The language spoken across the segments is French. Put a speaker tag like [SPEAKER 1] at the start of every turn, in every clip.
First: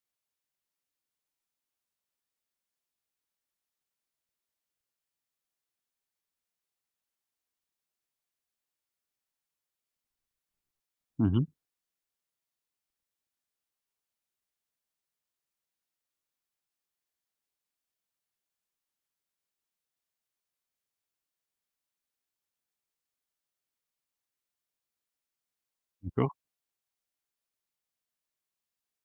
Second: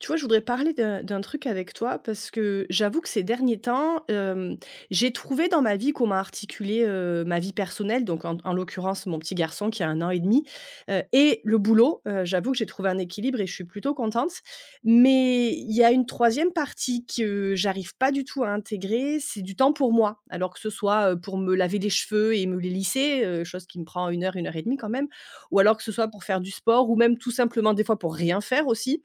[SPEAKER 1] Tu vois, je voudrais parler d'un d'un truc avec toi, parce que j'avoue que ces derniers temps, hem, j'ai trouvé dans ma vie comment articuler, heu, ma vie personnelle, donc en d en l'occurrence, mon petit garçon qui a 1 an et 1/2, heu,
[SPEAKER 2] Mmh
[SPEAKER 1] et
[SPEAKER 2] mh.
[SPEAKER 1] le boulot, heu, j'avoue que j'ai trouvé un équilibre et je suis plutôt contente, mais il y a une 3e partie que j'arrive pas du tout à intégrer, c'est du temps pour moi. Alors que ce soit, heu, pour me laver les cheveux et me les lisser. Heu, chose qui me prend 1 heure, 1 heure et 1/2, quand même, ou alors que ce soit pour
[SPEAKER 2] D'accord.
[SPEAKER 1] faire du sport ou même tout simplement des fois pour rien faire, aussi.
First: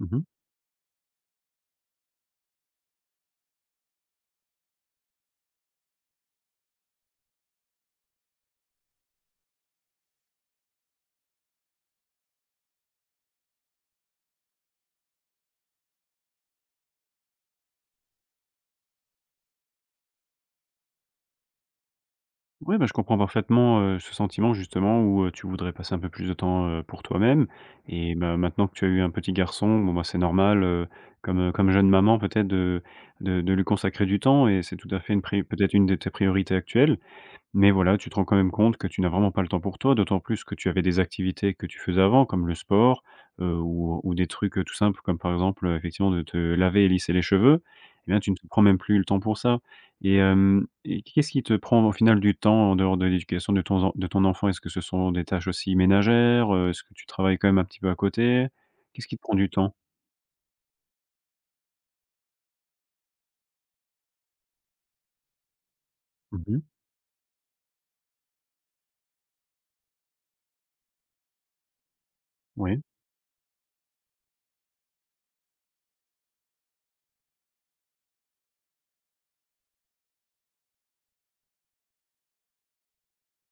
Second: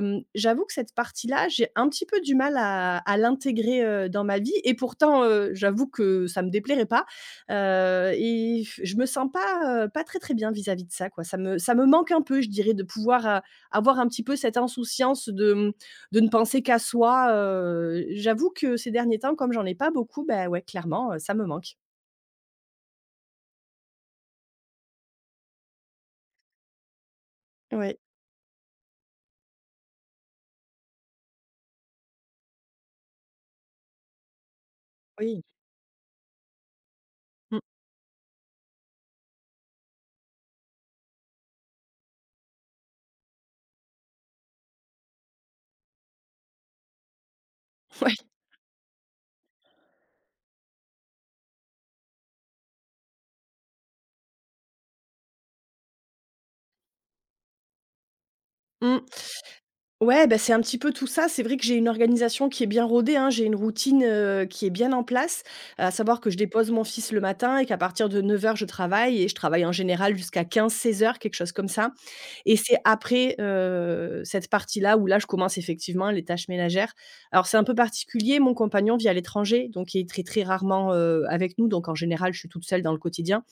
[SPEAKER 2] Mmh mh.
[SPEAKER 1] j'avoue que cette partie là, j'ai un petit peu du mal à à l'intégrer, heu, dans ma vie et pourtant, heu, j'avoue que ça me déplairait pas, heu, et je me sens pas, heu, pas très, très bien vis-à-vis de ça, quoi. Ça me ça me manque un peu je dirais de pouvoir a avoir un petit peu cette insouciance de, mmh, de ne penser qu'à soi, heu, j'avoue que ces derniers temps comme j'en ai pas beaucoup, bah, ouais clairement, heu, ça me manque.
[SPEAKER 2] Ouais, bah, je comprends parfaitement, heu, ce sentiment justement, où, heu, tu voudrais passer un peu plus de temps, heu, pour toi-même.
[SPEAKER 1] Ouais.
[SPEAKER 2] Eh bah, maintenant que tu as eu un petit garçon, bon, ben, c'est normal, heu, comme comme jeune maman peut-être de de de lui consacrer du temps, et c'est tout à fait une
[SPEAKER 1] Oui.
[SPEAKER 2] pri peut-être une de tes priorités actuelles,
[SPEAKER 1] Mmh.
[SPEAKER 2] mais voilà, tu te rends quand même compte que tu n'as vraiment pas le temps pour toi, d'autant plus que tu avais des activités que tu faisais avant, comme le sport, heu, ou ou des trucs tout simples, comme par exemple, heu, effectivement de te laver et lisser les cheveux, mais là,
[SPEAKER 1] Ouais.
[SPEAKER 2] tu ne te prends même plus le temps pour ça, et hem, et qu'est-ce qui te prend au final du temps en dehors de l'éducation de ton zen de ton enfant? Est-ce que ce sont des tâches aussi ménagères, heu? Est-ce que tu travailles, quand même, un petit peu à côté?
[SPEAKER 1] Mmh.
[SPEAKER 2] Qu'est-ce qui te prend du temps?
[SPEAKER 1] Ouais, beh, c'est un petit peu tout ça, c'est vrai que j'ai une organisation qui est bien rodée, hein, j'ai une routine, heu, qui est bien en place, à savoir que je
[SPEAKER 2] Mmh mh.
[SPEAKER 1] dépose mon fils le matin et qu'à partir de 09:00 je travaille et je travaille en général jusqu'à 15:00-16:00 quelque chose comme ça, et c'est
[SPEAKER 2] Ouais.
[SPEAKER 1] après, heu, cette partie-là où là, je commence effectivement les tâches ménagères. Alors, c'est un peu particulier, mon compagnon vit à l'étranger donc il est très, très, rarement, heu, avec nous, donc en général, je suis toute seule dans le quotidien,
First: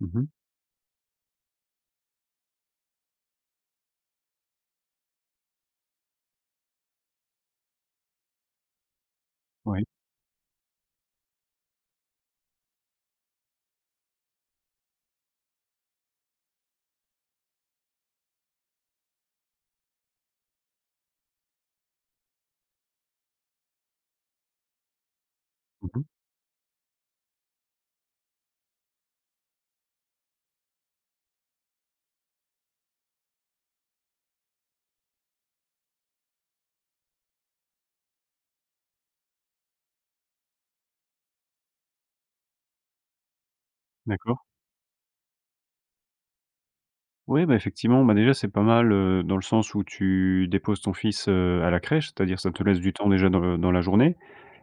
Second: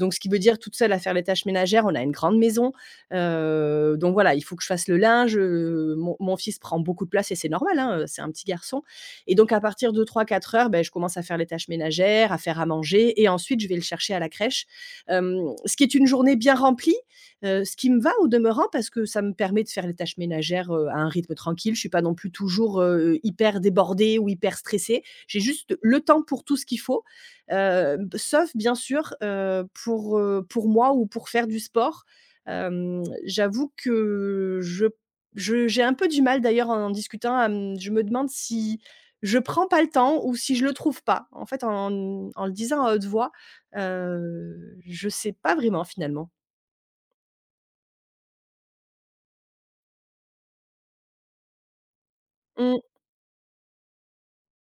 [SPEAKER 2] Mmh
[SPEAKER 1] ce qui
[SPEAKER 2] mh.
[SPEAKER 1] veut dire toute seule à faire les tâches ménagères, on a une grande maison, heu, donc voilà. Il faut que je fasse le linge, heu, mon mon fils prend beaucoup de place et c'est normal, hein, heu, c'est un petit garçon et donc à
[SPEAKER 2] Oui.
[SPEAKER 1] partir de 3:00-4:00, bah, je commence à faire les tâches ménagères, à faire à manger et ensuite je vais le chercher à la crèche. Hem, ce qui est une journée bien remplie, heu, ce qui me va au demeurant parce que ça me permet de faire les tâches ménagères, heu, à un rythme tranquille, je suis pas non plus toujours, heu, hyper débordée ou hyper stressée, j'ai juste
[SPEAKER 2] Mmh
[SPEAKER 1] le
[SPEAKER 2] mh.
[SPEAKER 1] temps pour tout ce qu'il faut. Hem, b sauf bien sûr, heu, pour, heu, pour moi ou pour faire du sport. Hem, j'avoue que je p je j'ai un peu du mal d'ailleurs en en discutant à m je me demande si je prends pas le temps ou si je le trouve pas en fait, en n en le disant à haute voix,
[SPEAKER 2] D'accord.
[SPEAKER 1] heu, je sais pas vraiment, finalement.
[SPEAKER 2] Ouais, beh, effectivement, bah déjà, c'est pas mal, heu, dans le sens où tu déposes ton fils, heu, à la crèche. C'est-à-dire ça te laisse
[SPEAKER 1] Mmh.
[SPEAKER 2] du temps déjà dans, heu, dans la journée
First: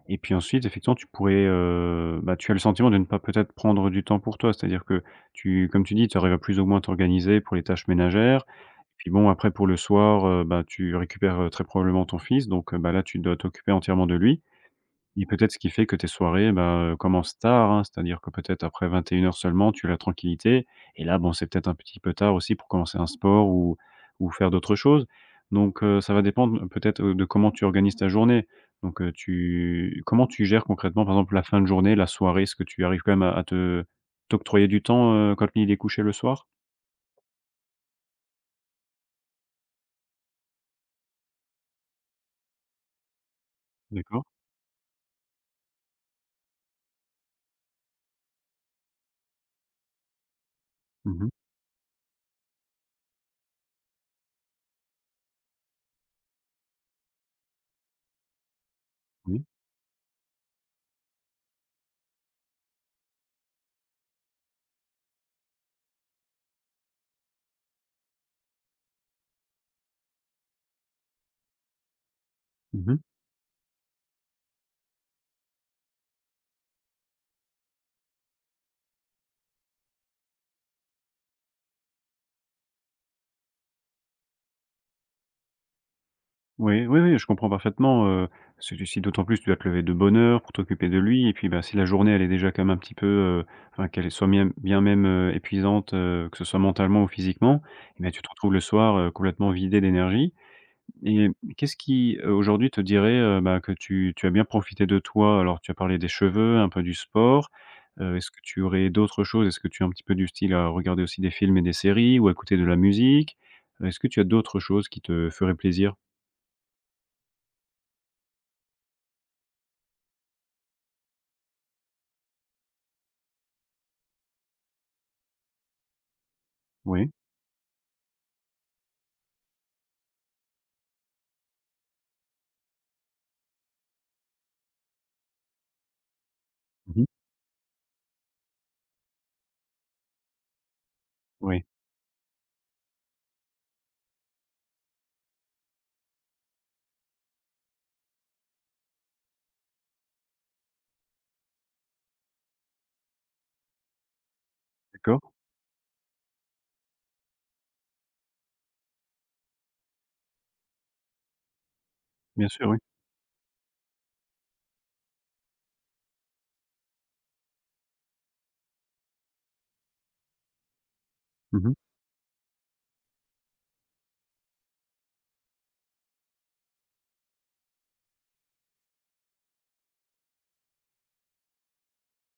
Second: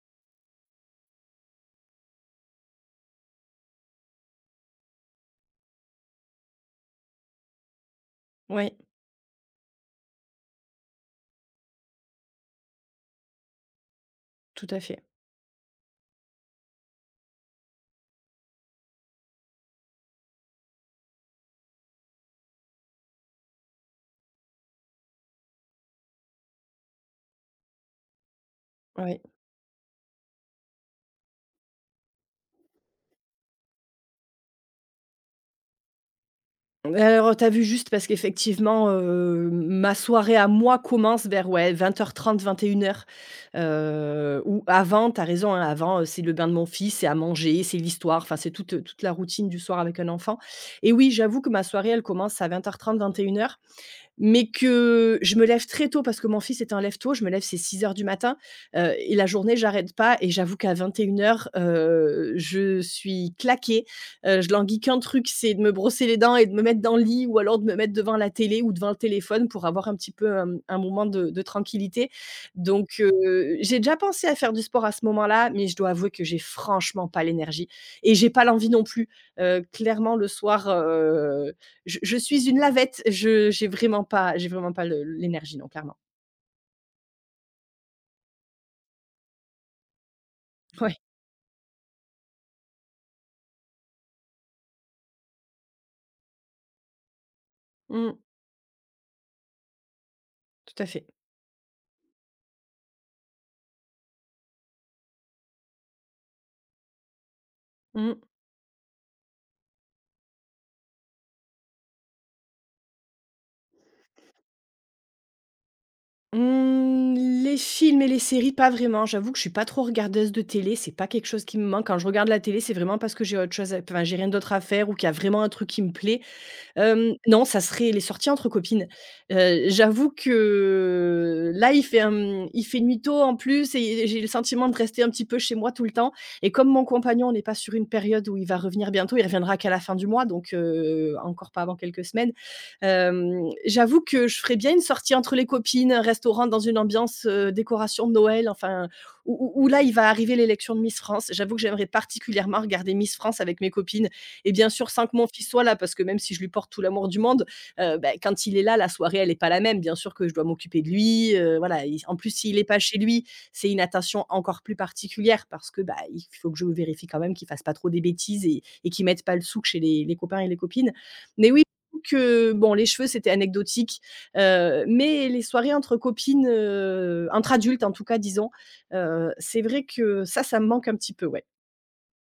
[SPEAKER 2] et puis, ensuite, effectivement, tu pourrais, heu, bah, tu as le sentiment de ne pas peut-être prendre du temps pour toi. C'est-à-dire que tu comme tu dis, tu arrives à plus ou moins à t'organiser pour les tâches ménagères.
[SPEAKER 1] Oui.
[SPEAKER 2] Puis, bon, après, pour le soir, heu, bah, tu récupères, heu, très probablement ton fils. Donc, heu, bah là, tu dois t'occuper entièrement de lui
[SPEAKER 1] Tout à fait.
[SPEAKER 2] et peut-être ce qui fait que tes soirées, ben, heu, commencent tard, hein. C'est-à-dire que peut-être après 21:00 seulement, tu as la tranquillité et là, bon, c'est peut-être un petit peu tard aussi pour commencer un sport, ou ou faire d'autres choses. Donc, heu, ça va dépendre, heu, peut-être, heu, de comment tu organises ta journée. Donc, heu,
[SPEAKER 1] Ouais.
[SPEAKER 2] tu comment tu gères concrètement, par exemple, la fin de journée, la soirée? Est-ce que tu arrives quand même à à te t'octroyer du temps, heu, quand il est couché le soir?
[SPEAKER 1] Bah, alors, heu, tu as vu juste parce qu'effectivement, hem, ma soirée à moi commence vers, ouais, 20:30-21:00,
[SPEAKER 2] D'accord.
[SPEAKER 1] heu, ou avant, tu as raison, hein. Avant, heu, c'est le bain de mon fils, c'est à manger, c'est l'histoire, enfin, c'est toute, heu, toute la routine du soir avec un enfant et oui,
[SPEAKER 2] Mmh mh.
[SPEAKER 1] j'avoue que ma soirée, elle commence à 20:30-21:00, mais que je me lève très tôt parce que mon fils est un lève-tôt. Je me lève, c'est 6:00 du matin, heu et la
[SPEAKER 2] Oui.
[SPEAKER 1] journée, j'arrête pas et j'avoue qu'à 21:00, heu, je suis claquée, heu, je languis qu'un truc, c'est de me brosser les dents et de me mettre dans le lit ou alors de me mettre devant la télé ou devant le téléphone pour avoir un petit peu, hem, un moment de de tranquillité.
[SPEAKER 2] Mmh
[SPEAKER 1] Donc,
[SPEAKER 2] mh.
[SPEAKER 1] heu, j'ai déjà pensé à faire du sport à ce moment-là, mais je dois avouer que j'ai franchement pas l'énergie et j'ai pas l'envie non plus, heu, clairement, le soir, heu, je je suis une lavette. Je j'ai vraiment pas j'ai vraiment pas le l'énergie, non, clairement.
[SPEAKER 2] Oui, oui, oui, je comprends parfaitement, heu, parce que tu si d'autant plus tu dois te lever de bonne heure pour t'occuper
[SPEAKER 1] Ouais.
[SPEAKER 2] de lui et puis, bah, si la journée elle est déjà quand même un petit peu, heu, enfin qu'elle soit mien bien même, heu, épuisante, heu, que ce soit mentalement ou physiquement et ben,
[SPEAKER 1] Mmh.
[SPEAKER 2] tu te retrouves le soir, heu, complètement vidée d'énergie
[SPEAKER 1] Tout à fait.
[SPEAKER 2] et hem, qu'est-ce qui, heu, aujourd'hui te dirait, heu, ben, que tu tu as bien profité de toi? Alors, tu as parlé des cheveux, un peu du sport, heu,
[SPEAKER 1] Mmh.
[SPEAKER 2] est-ce que tu aurais d'autres choses? Est-ce que tu es un petit peu du style à regarder aussi des films et des séries ou à écouter de la musique? Heu, est-ce que tu as d'autres choses qui te feraient plaisir?
[SPEAKER 1] Mmh, les films et les séries, pas vraiment. J'avoue que je suis pas trop regardeuse de télé. C'est pas quelque chose qui me manque. Quand je regarde la télé, c'est vraiment parce que j'ai autre chose à p enfin, j'ai rien d'autre à faire ou qu'il y a vraiment un truc qui me plaît,
[SPEAKER 2] Oui.
[SPEAKER 1] hem, non, ça serait les sorties entre copines, heu, j'avoue que, là, il fait un, mmh, il fait nuit tôt, en plus et j'ai le sentiment de rester un petit peu chez moi tout le temps et comme mon
[SPEAKER 2] Mmh mh.
[SPEAKER 1] compagnon n'est pas sur une période où il va revenir bientôt, il reviendra qu'à la fin du mois, donc, heu, encore pas
[SPEAKER 2] Oui.
[SPEAKER 1] avant quelques semaines, hem, j'avoue que je ferais bien une sortie entre les copines, restaurant dans une ambiance, heu, décoration de Noël, enfin, ou ou ou là, il va arriver l'élection de Miss France. J'avoue que j'aimerais particulièrement regarder Miss France avec mes copines et bien sûr, sans que mon
[SPEAKER 2] D'accord.
[SPEAKER 1] fils soit là parce que même si je lui porte tout l'amour du monde, heu, bah, quand il est là, la soirée elle est pas la même. Bien sûr que je dois m'occuper de lui, heu, voilà, il s en plus,
[SPEAKER 2] Bien
[SPEAKER 1] s'il est
[SPEAKER 2] sûr, oui.
[SPEAKER 1] pas chez lui, c'est une attention encore plus particulière parce que, bah, il faut que je vérifie quand même qu'il fasse pas trop des bêtises et et qu'il mette pas le souk chez les les copains et les copines. Mais, oui,
[SPEAKER 2] Mmh mh.
[SPEAKER 1] j'avoue que, bon, les cheveux c'était anecdotique, heu, mais les soirées entre copines, heu, entre adultes, en tout cas, disons, heu, c'est vrai que ça, ça me manque un petit peu, ouais.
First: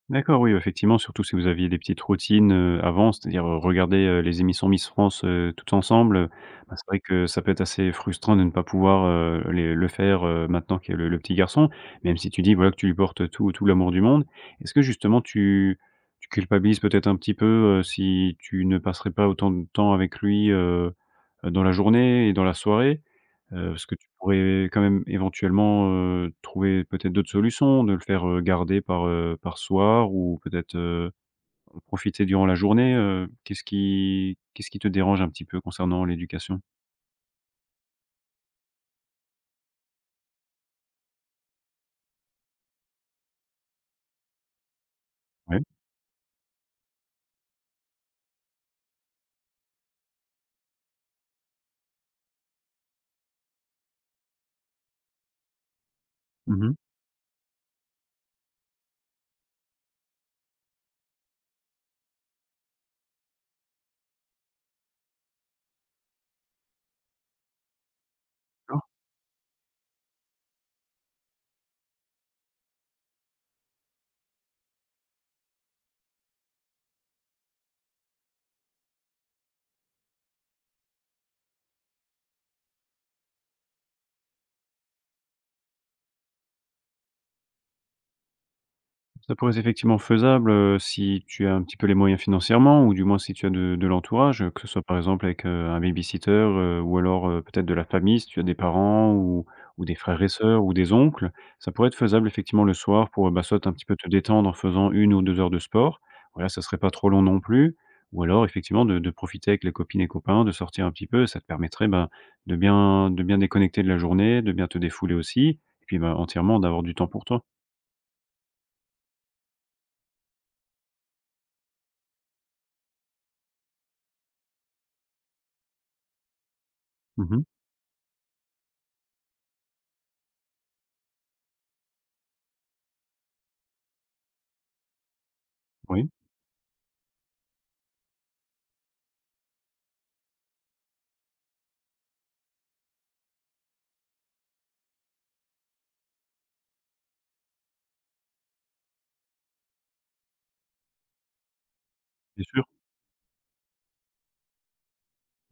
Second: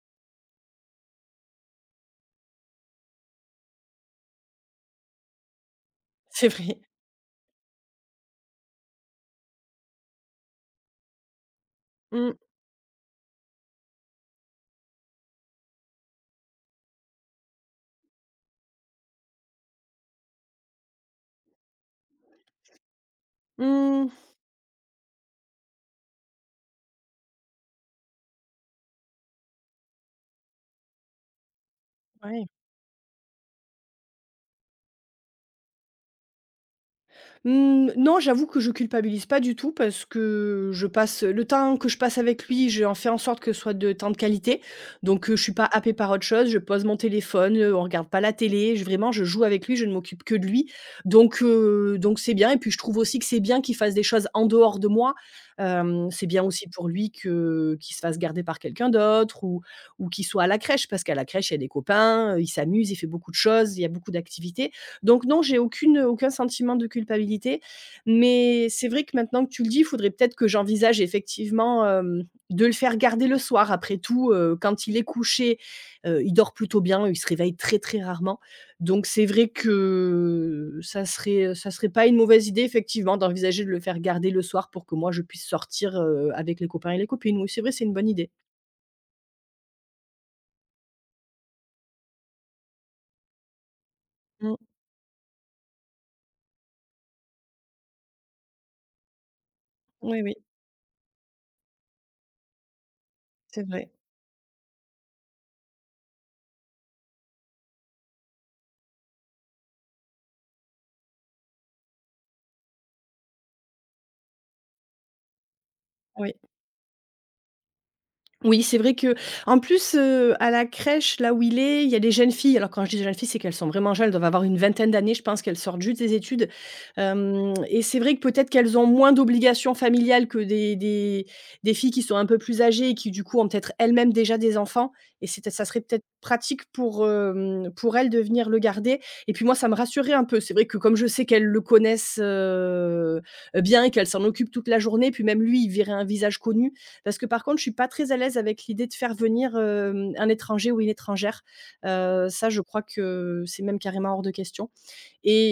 [SPEAKER 2] D'accord. Oui, bah, effectivement, surtout si vous aviez des petites routines, heu, avant. C'est-à-dire, heu, regarder, heu, les émissions Miss France, heu, toutes ensemble, heu,
[SPEAKER 1] C'est
[SPEAKER 2] ben,
[SPEAKER 1] vrai.
[SPEAKER 2] c'est vrai que ça peut être assez frustrant de ne pas pouvoir, heu, les le faire, heu, maintenant qu'il y a le le petit garçon. Même si
[SPEAKER 1] Mmh.
[SPEAKER 2] tu dis, voilà, que tu lui portes, heu, tout tout l'amour du monde. Est-ce que justement tu tu culpabilises peut-être un petit peu, heu, si tu ne passerais pas autant de temps avec lui, heu heu, dans la journée et dans la soirée? Heu, est-ce que tu
[SPEAKER 1] Mmh.
[SPEAKER 2] pourrais quand même, éventuellement, heu, trouver peut-être d'autres solutions? De le faire, heu, garder par, heu, par soir ou peut-être, heu, profiter durant
[SPEAKER 1] Ouais.
[SPEAKER 2] la journée, heu, qu'est-ce qui qu'est-ce qui te dérange un petit peu concernant l'éducation?
[SPEAKER 1] Mmh, non, j'avoue que je culpabilise pas du tout. Parce que je passe, heu, le temps que je passe avec lui, j'en fais en sorte que ce soit de temps de qualité. Donc, heu, je suis
[SPEAKER 2] Ouais.
[SPEAKER 1] pas happée par autre chose. Je pose mon téléphone, heu, on regarde pas la télé, j vraiment je joue avec lui, je ne m'occupe que de lui. Donc, heu, donc c'est bien et puis, je trouve aussi que c'est bien qu'il fasse des choses en dehors de moi, hem, c'est bien
[SPEAKER 2] Mmh
[SPEAKER 1] aussi
[SPEAKER 2] mh.
[SPEAKER 1] pour lui que qu'il se fasse garder par quelqu'un d'autre ou ou qu'il soit à la crèche. Parce qu'à la crèche, il y a des copains, heu, il s'amuse, il fait beaucoup de choses, il y a beaucoup d'activités. Donc, non, j'ai aucune, heu, aucun sentiment de culpabilité. Mais,
[SPEAKER 2] D'accord.
[SPEAKER 1] c'est vrai que, maintenant que tu le dis, faudrait peut-être que j'envisage, effectivement, hem, de le faire garder le soir. Après tout, heu, quand il est couché, heu, il dort plutôt bien. Il se réveille très, très rarement. Donc, c'est vrai que ça serait, heu, ça serait pas une mauvaise idée, effectivement, d'envisager de le faire garder le soir pour que moi je puisse sortir, heu, avec les copains et les copines. Oui, c'est vrai, c'est une bonne idée.
[SPEAKER 2] Ça pourrait c'est effectivement, faisable, heu, si tu as un petit peu les moyens financièrement ou du moins, si tu as de de l'entourage, heu,
[SPEAKER 1] Mmh.
[SPEAKER 2] que ce soit, par exemple, avec, heu, un babysitter, heu, ou alors, heu, peut-être de la famille, si tu as des parents ou ou des
[SPEAKER 1] Oui,
[SPEAKER 2] frères et
[SPEAKER 1] oui.
[SPEAKER 2] sœurs ou des oncles. Ça pourrait être faisable effectivement, le soir pour, ben,
[SPEAKER 1] C'est
[SPEAKER 2] soit un petit
[SPEAKER 1] vrai.
[SPEAKER 2] peu te détendre en faisant 1 ou 2 heures de sport. Voilà, ça serait pas trop long non plus. Ou alors, effectivement, de de profiter avec les copines et copains, de sortir un petit peu, ça te permettrait, ben, de bien de bien déconnecter de la journée, de bien te défouler aussi et puis, ben,
[SPEAKER 1] Oui.
[SPEAKER 2] entièrement d'avoir du temps pour toi.
[SPEAKER 1] Oui, c'est vrai qu'en plus, heu, à la crèche, là où il est, il y a des jeunes filles. Alors quand je dis des jeunes filles, c'est qu'elles sont vraiment jeunes. Elles doivent avoir une vingtaine d'années. Je pense qu'elles sortent juste des études,
[SPEAKER 2] Mmh mh.
[SPEAKER 1] hem et c'est vrai que, peut-être, qu'elles ont moins d'obligations familiales que des des des filles qui sont un peu plus âgées et qui, du coup, ont peut-être elles-mêmes déjà des enfants et c'était ça serait peut-être
[SPEAKER 2] Oui.
[SPEAKER 1] pratique pour, hem, pour elles de venir le garder et puis, moi, ça me rassurait un peu. C'est vrai que, comme je sais qu'elles le connaissent, heu heu, bien et qu'elles s'en occupent toute la journée, puis, même lui, il verrait un visage connu. Parce que, par contre, je suis pas très à l'aise avec l'idée de faire venir, hem, un étranger ou une étrangère, heu,
[SPEAKER 2] C'est
[SPEAKER 1] ça je
[SPEAKER 2] sûr.
[SPEAKER 1] crois que, c'est même carrément hors de question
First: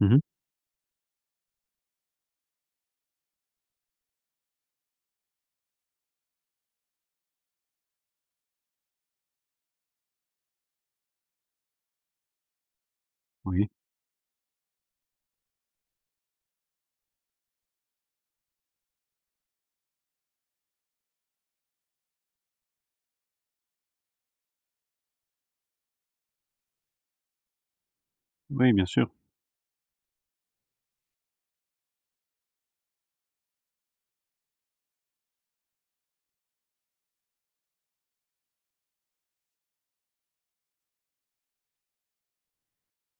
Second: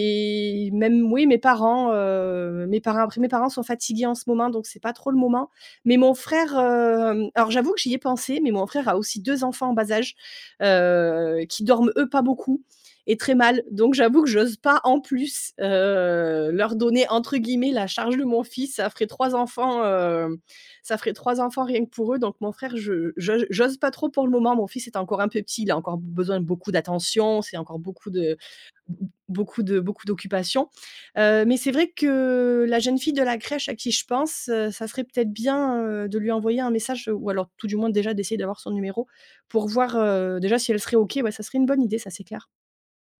[SPEAKER 2] Mmh mh.
[SPEAKER 1] même, oui, mes parents, heu, mes parents. Après, mes parents sont fatigués, en ce moment. Donc, c'est pas trop le moment mais mon frère, hem, alors, j'avoue que j'y ai pensé mais mon frère a aussi 2 enfants en bas âge, heu, qui dorment, eux, pas beaucoup et très mal.
[SPEAKER 2] Oui.
[SPEAKER 1] Donc, j'avoue que j'ose pas, en plus, heu, leur donner entre guillemets «la charge de mon fils». Ça ferait 3 enfants, hem, ça ferait 3 enfants, rien que pour eux. Donc, mon frère, je j'o j'ose pas trop, pour le moment. Mon fils est encore un peu petit. Il a encore b besoin de beaucoup d'attention. C'est encore beaucoup de
[SPEAKER 2] Oui. Bien
[SPEAKER 1] b b
[SPEAKER 2] sûr.
[SPEAKER 1] beaucoup de beaucoup d'occupation, heu, mais c'est vrai que la jeune fille de la crèche à qui je pense, heu, ça serait peut-être bien, heu, de lui envoyer un message ou alors, tout du moins, déjà d'essayer d'avoir son numéro pour voir, heu, déjà, si elle serait OK. Ouais, ça serait une bonne idée, ça c'est clair.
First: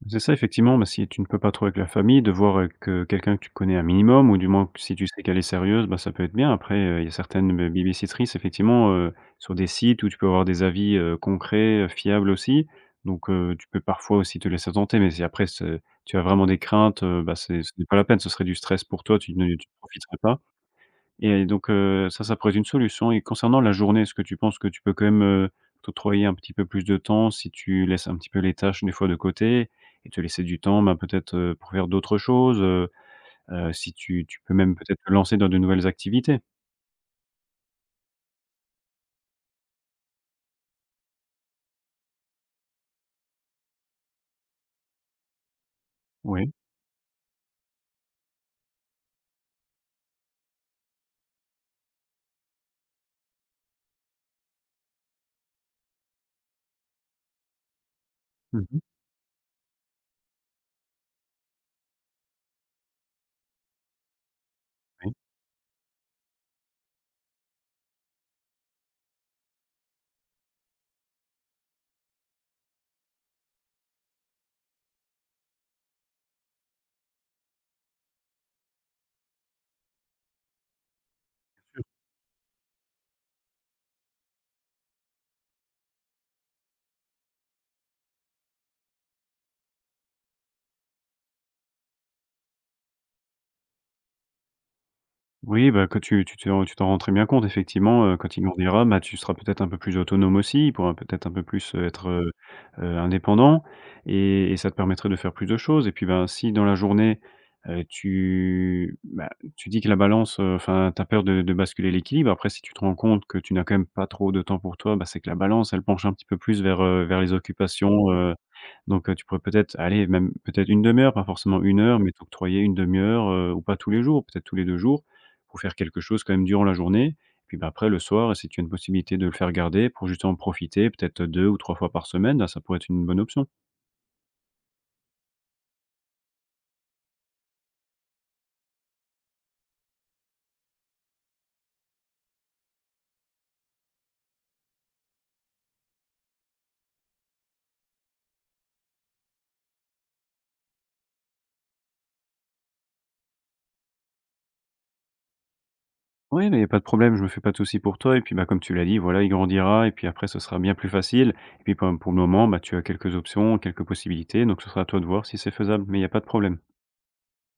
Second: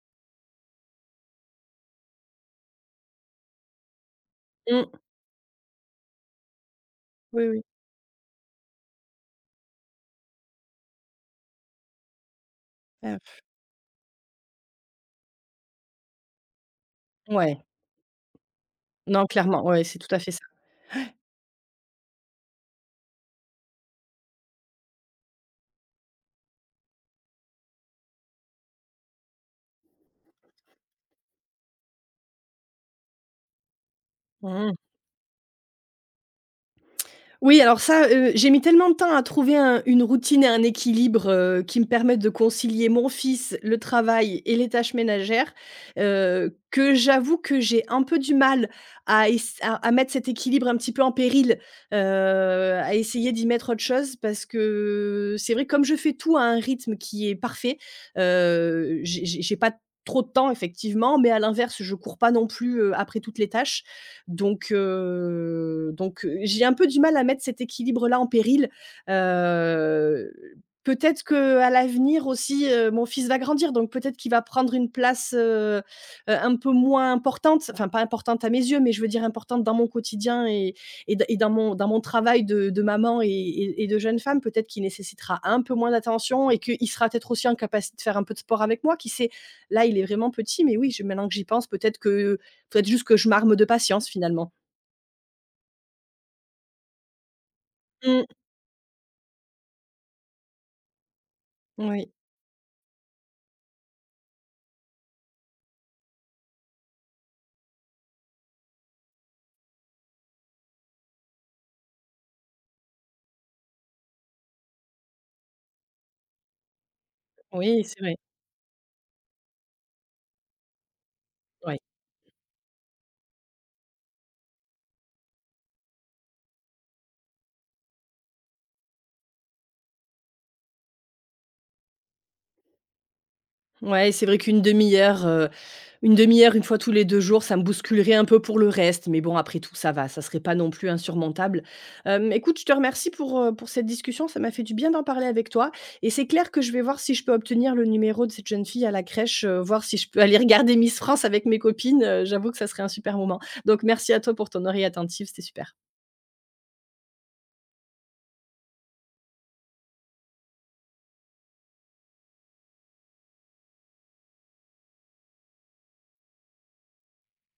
[SPEAKER 2] C'est ça, effectivement. Mais, si tu ne peux pas trop avec la famille, de voir, heu, que quelqu'un que tu connais un minimum ou du moins q si
[SPEAKER 1] Mmh.
[SPEAKER 2] tu sais, qu'elle est sérieuse, ben, ça peut être bien. Après, heu, il y a
[SPEAKER 1] Oui,
[SPEAKER 2] certaines be
[SPEAKER 1] oui.
[SPEAKER 2] babysittrice, effectivement, heu, sur des sites où tu peux avoir des avis, heu, concrets, heu, fiables, aussi.
[SPEAKER 1] Ah
[SPEAKER 2] Donc,
[SPEAKER 1] pfff.
[SPEAKER 2] heu, tu peux parfois aussi te laisser tenter. Mais si après ce tu as vraiment des craintes, heu, bah,
[SPEAKER 1] Ouais.
[SPEAKER 2] c'est ce n'est pas la peine. Ce serait du stress pour toi,
[SPEAKER 1] Non,
[SPEAKER 2] tu ne
[SPEAKER 1] clairement.
[SPEAKER 2] tu ne
[SPEAKER 1] Ouais, c'est tout
[SPEAKER 2] profiterais
[SPEAKER 1] à fait ça.
[SPEAKER 2] pas
[SPEAKER 1] Ouais.
[SPEAKER 2] et donc, heu, ça, ça pourrait être une solution et concernant la journée, est-ce que tu penses que tu peux quand même, heu, t'octroyer un petit peu plus de temps, si tu laisses un petit peu les tâches des fois de côté et te laisser du temps, ben, peut-être, heu, pour faire d'autres choses, heu heu, si tu tu peux
[SPEAKER 1] Mmh
[SPEAKER 2] même
[SPEAKER 1] mh.
[SPEAKER 2] peut-être te lancer dans de nouvelles activités?
[SPEAKER 1] Oui, alors, ça, heu, j'ai mis tellement de temps à trouver un une routine et un équilibre, heu, qui me permettent de concilier mon fils, le travail et les tâches ménagères,
[SPEAKER 2] Oui.
[SPEAKER 1] heu, que j'avoue que j'ai un peu du mal à ess à mettre cet équilibre, un petit peu, en péril, heu, à essayer d'y mettre autre chose parce que, c'est vrai, comme je fais tout à un rythme qui est parfait,
[SPEAKER 2] Mmh mh.
[SPEAKER 1] heu, j'ai j'ai j'ai pas d trop de temps, effectivement, mais à l'inverse, je cours pas non plus, heu, après toutes les tâches donc
[SPEAKER 2] Oui.
[SPEAKER 1] heu, donc j'ai un peu du mal à mettre cet équilibre-là en péril heu, peut-être qu'à l'avenir aussi, heu, mon fils va grandir donc peut-être qu'il va prendre une place, heu heu, un peu moins importante enfin pas importante à mes yeux, mais je veux dire importante dans mon quotidien et et dans et dans mon
[SPEAKER 2] Mmh.
[SPEAKER 1] dans mon travail de de maman et et et de jeune femme. Peut-être qu'il nécessitera un peu moins d'attention et qu'il sera, peut-être, aussi, en capacité de faire un peu de sport avec moi. Qui sait? Là, il est vraiment petit mais oui, j'ai maintenant que j'y pense, peut-être qu'il faudrait juste que je m'arme de patience, finalement.
[SPEAKER 2] Oui, ben que tu tu te tu t'en rends très bien compte, effectivement, heu,
[SPEAKER 1] Mmh.
[SPEAKER 2] quand il grandira, heu, bah, tu seras un peu plus autonome aussi. Il pourra peut-être un peu plus, heu, être,
[SPEAKER 1] Oui.
[SPEAKER 2] heu heu, indépendant et et ça te permettrait de faire plus de choses. Et puis, ben, si dans la journée, heu, tu, bah, tu dis que la balance, heu, enfin, tu as peur de de basculer l'équilibre, après si tu te rends compte que tu n'as quand même pas trop de temps pour toi, bah, c'est que la balance, elle penche un petit peu plus vers, heu, vers les
[SPEAKER 1] Oui, c'est
[SPEAKER 2] occupations,
[SPEAKER 1] vrai.
[SPEAKER 2] heu. Donc heu, tu pourrais peut-être aller même, peut-être, une 1/2 heure, pas forcément
[SPEAKER 1] Ouais.
[SPEAKER 2] 1 heure, mais t'octroyer 1/2 heure, heu, ou pas tous les jours, peut-être tous les 2 jours, pour faire quelque chose, quand même, durant la journée. Puis, bah, après le soir, si tu as une possibilité de le faire garder pour justement profiter, peut-être, 2 ou 3 fois par semaine, là, ça pourrait être une bonne option.
[SPEAKER 1] Ouais, c'est vrai qu'1/2 heure heu, 1/2 heure, une fois tous les 2 jours, ça me bousculerait un peu pour le reste, mais bon, après tout, ça va, ça serait pas non plus insurmontable. Hem, écoute je te remercie pour, heu, pour cette discussion, ça m'a fait du bien d'en parler avec toi et c'est clair que je vais voir si je peux obtenir le numéro de cette jeune fille à la crèche, heu, voir si je peux aller regarder Miss France avec mes copines. Heu, j'avoue que ça serait un super moment. Donc merci à toi pour ton oreille attentive, c'était super.
[SPEAKER 2] Oui, mais il y a pas de problème, je me fais pas de souci pour toi et puis, bah, comme tu l'as dit, voilà, il grandira et puis après, ce sera bien plus facile. Et puis, quand même, pour le moment, bah, tu as quelques options, quelques possibilités, donc ce sera à toi de voir si c'est faisable, mais il y a pas de problème.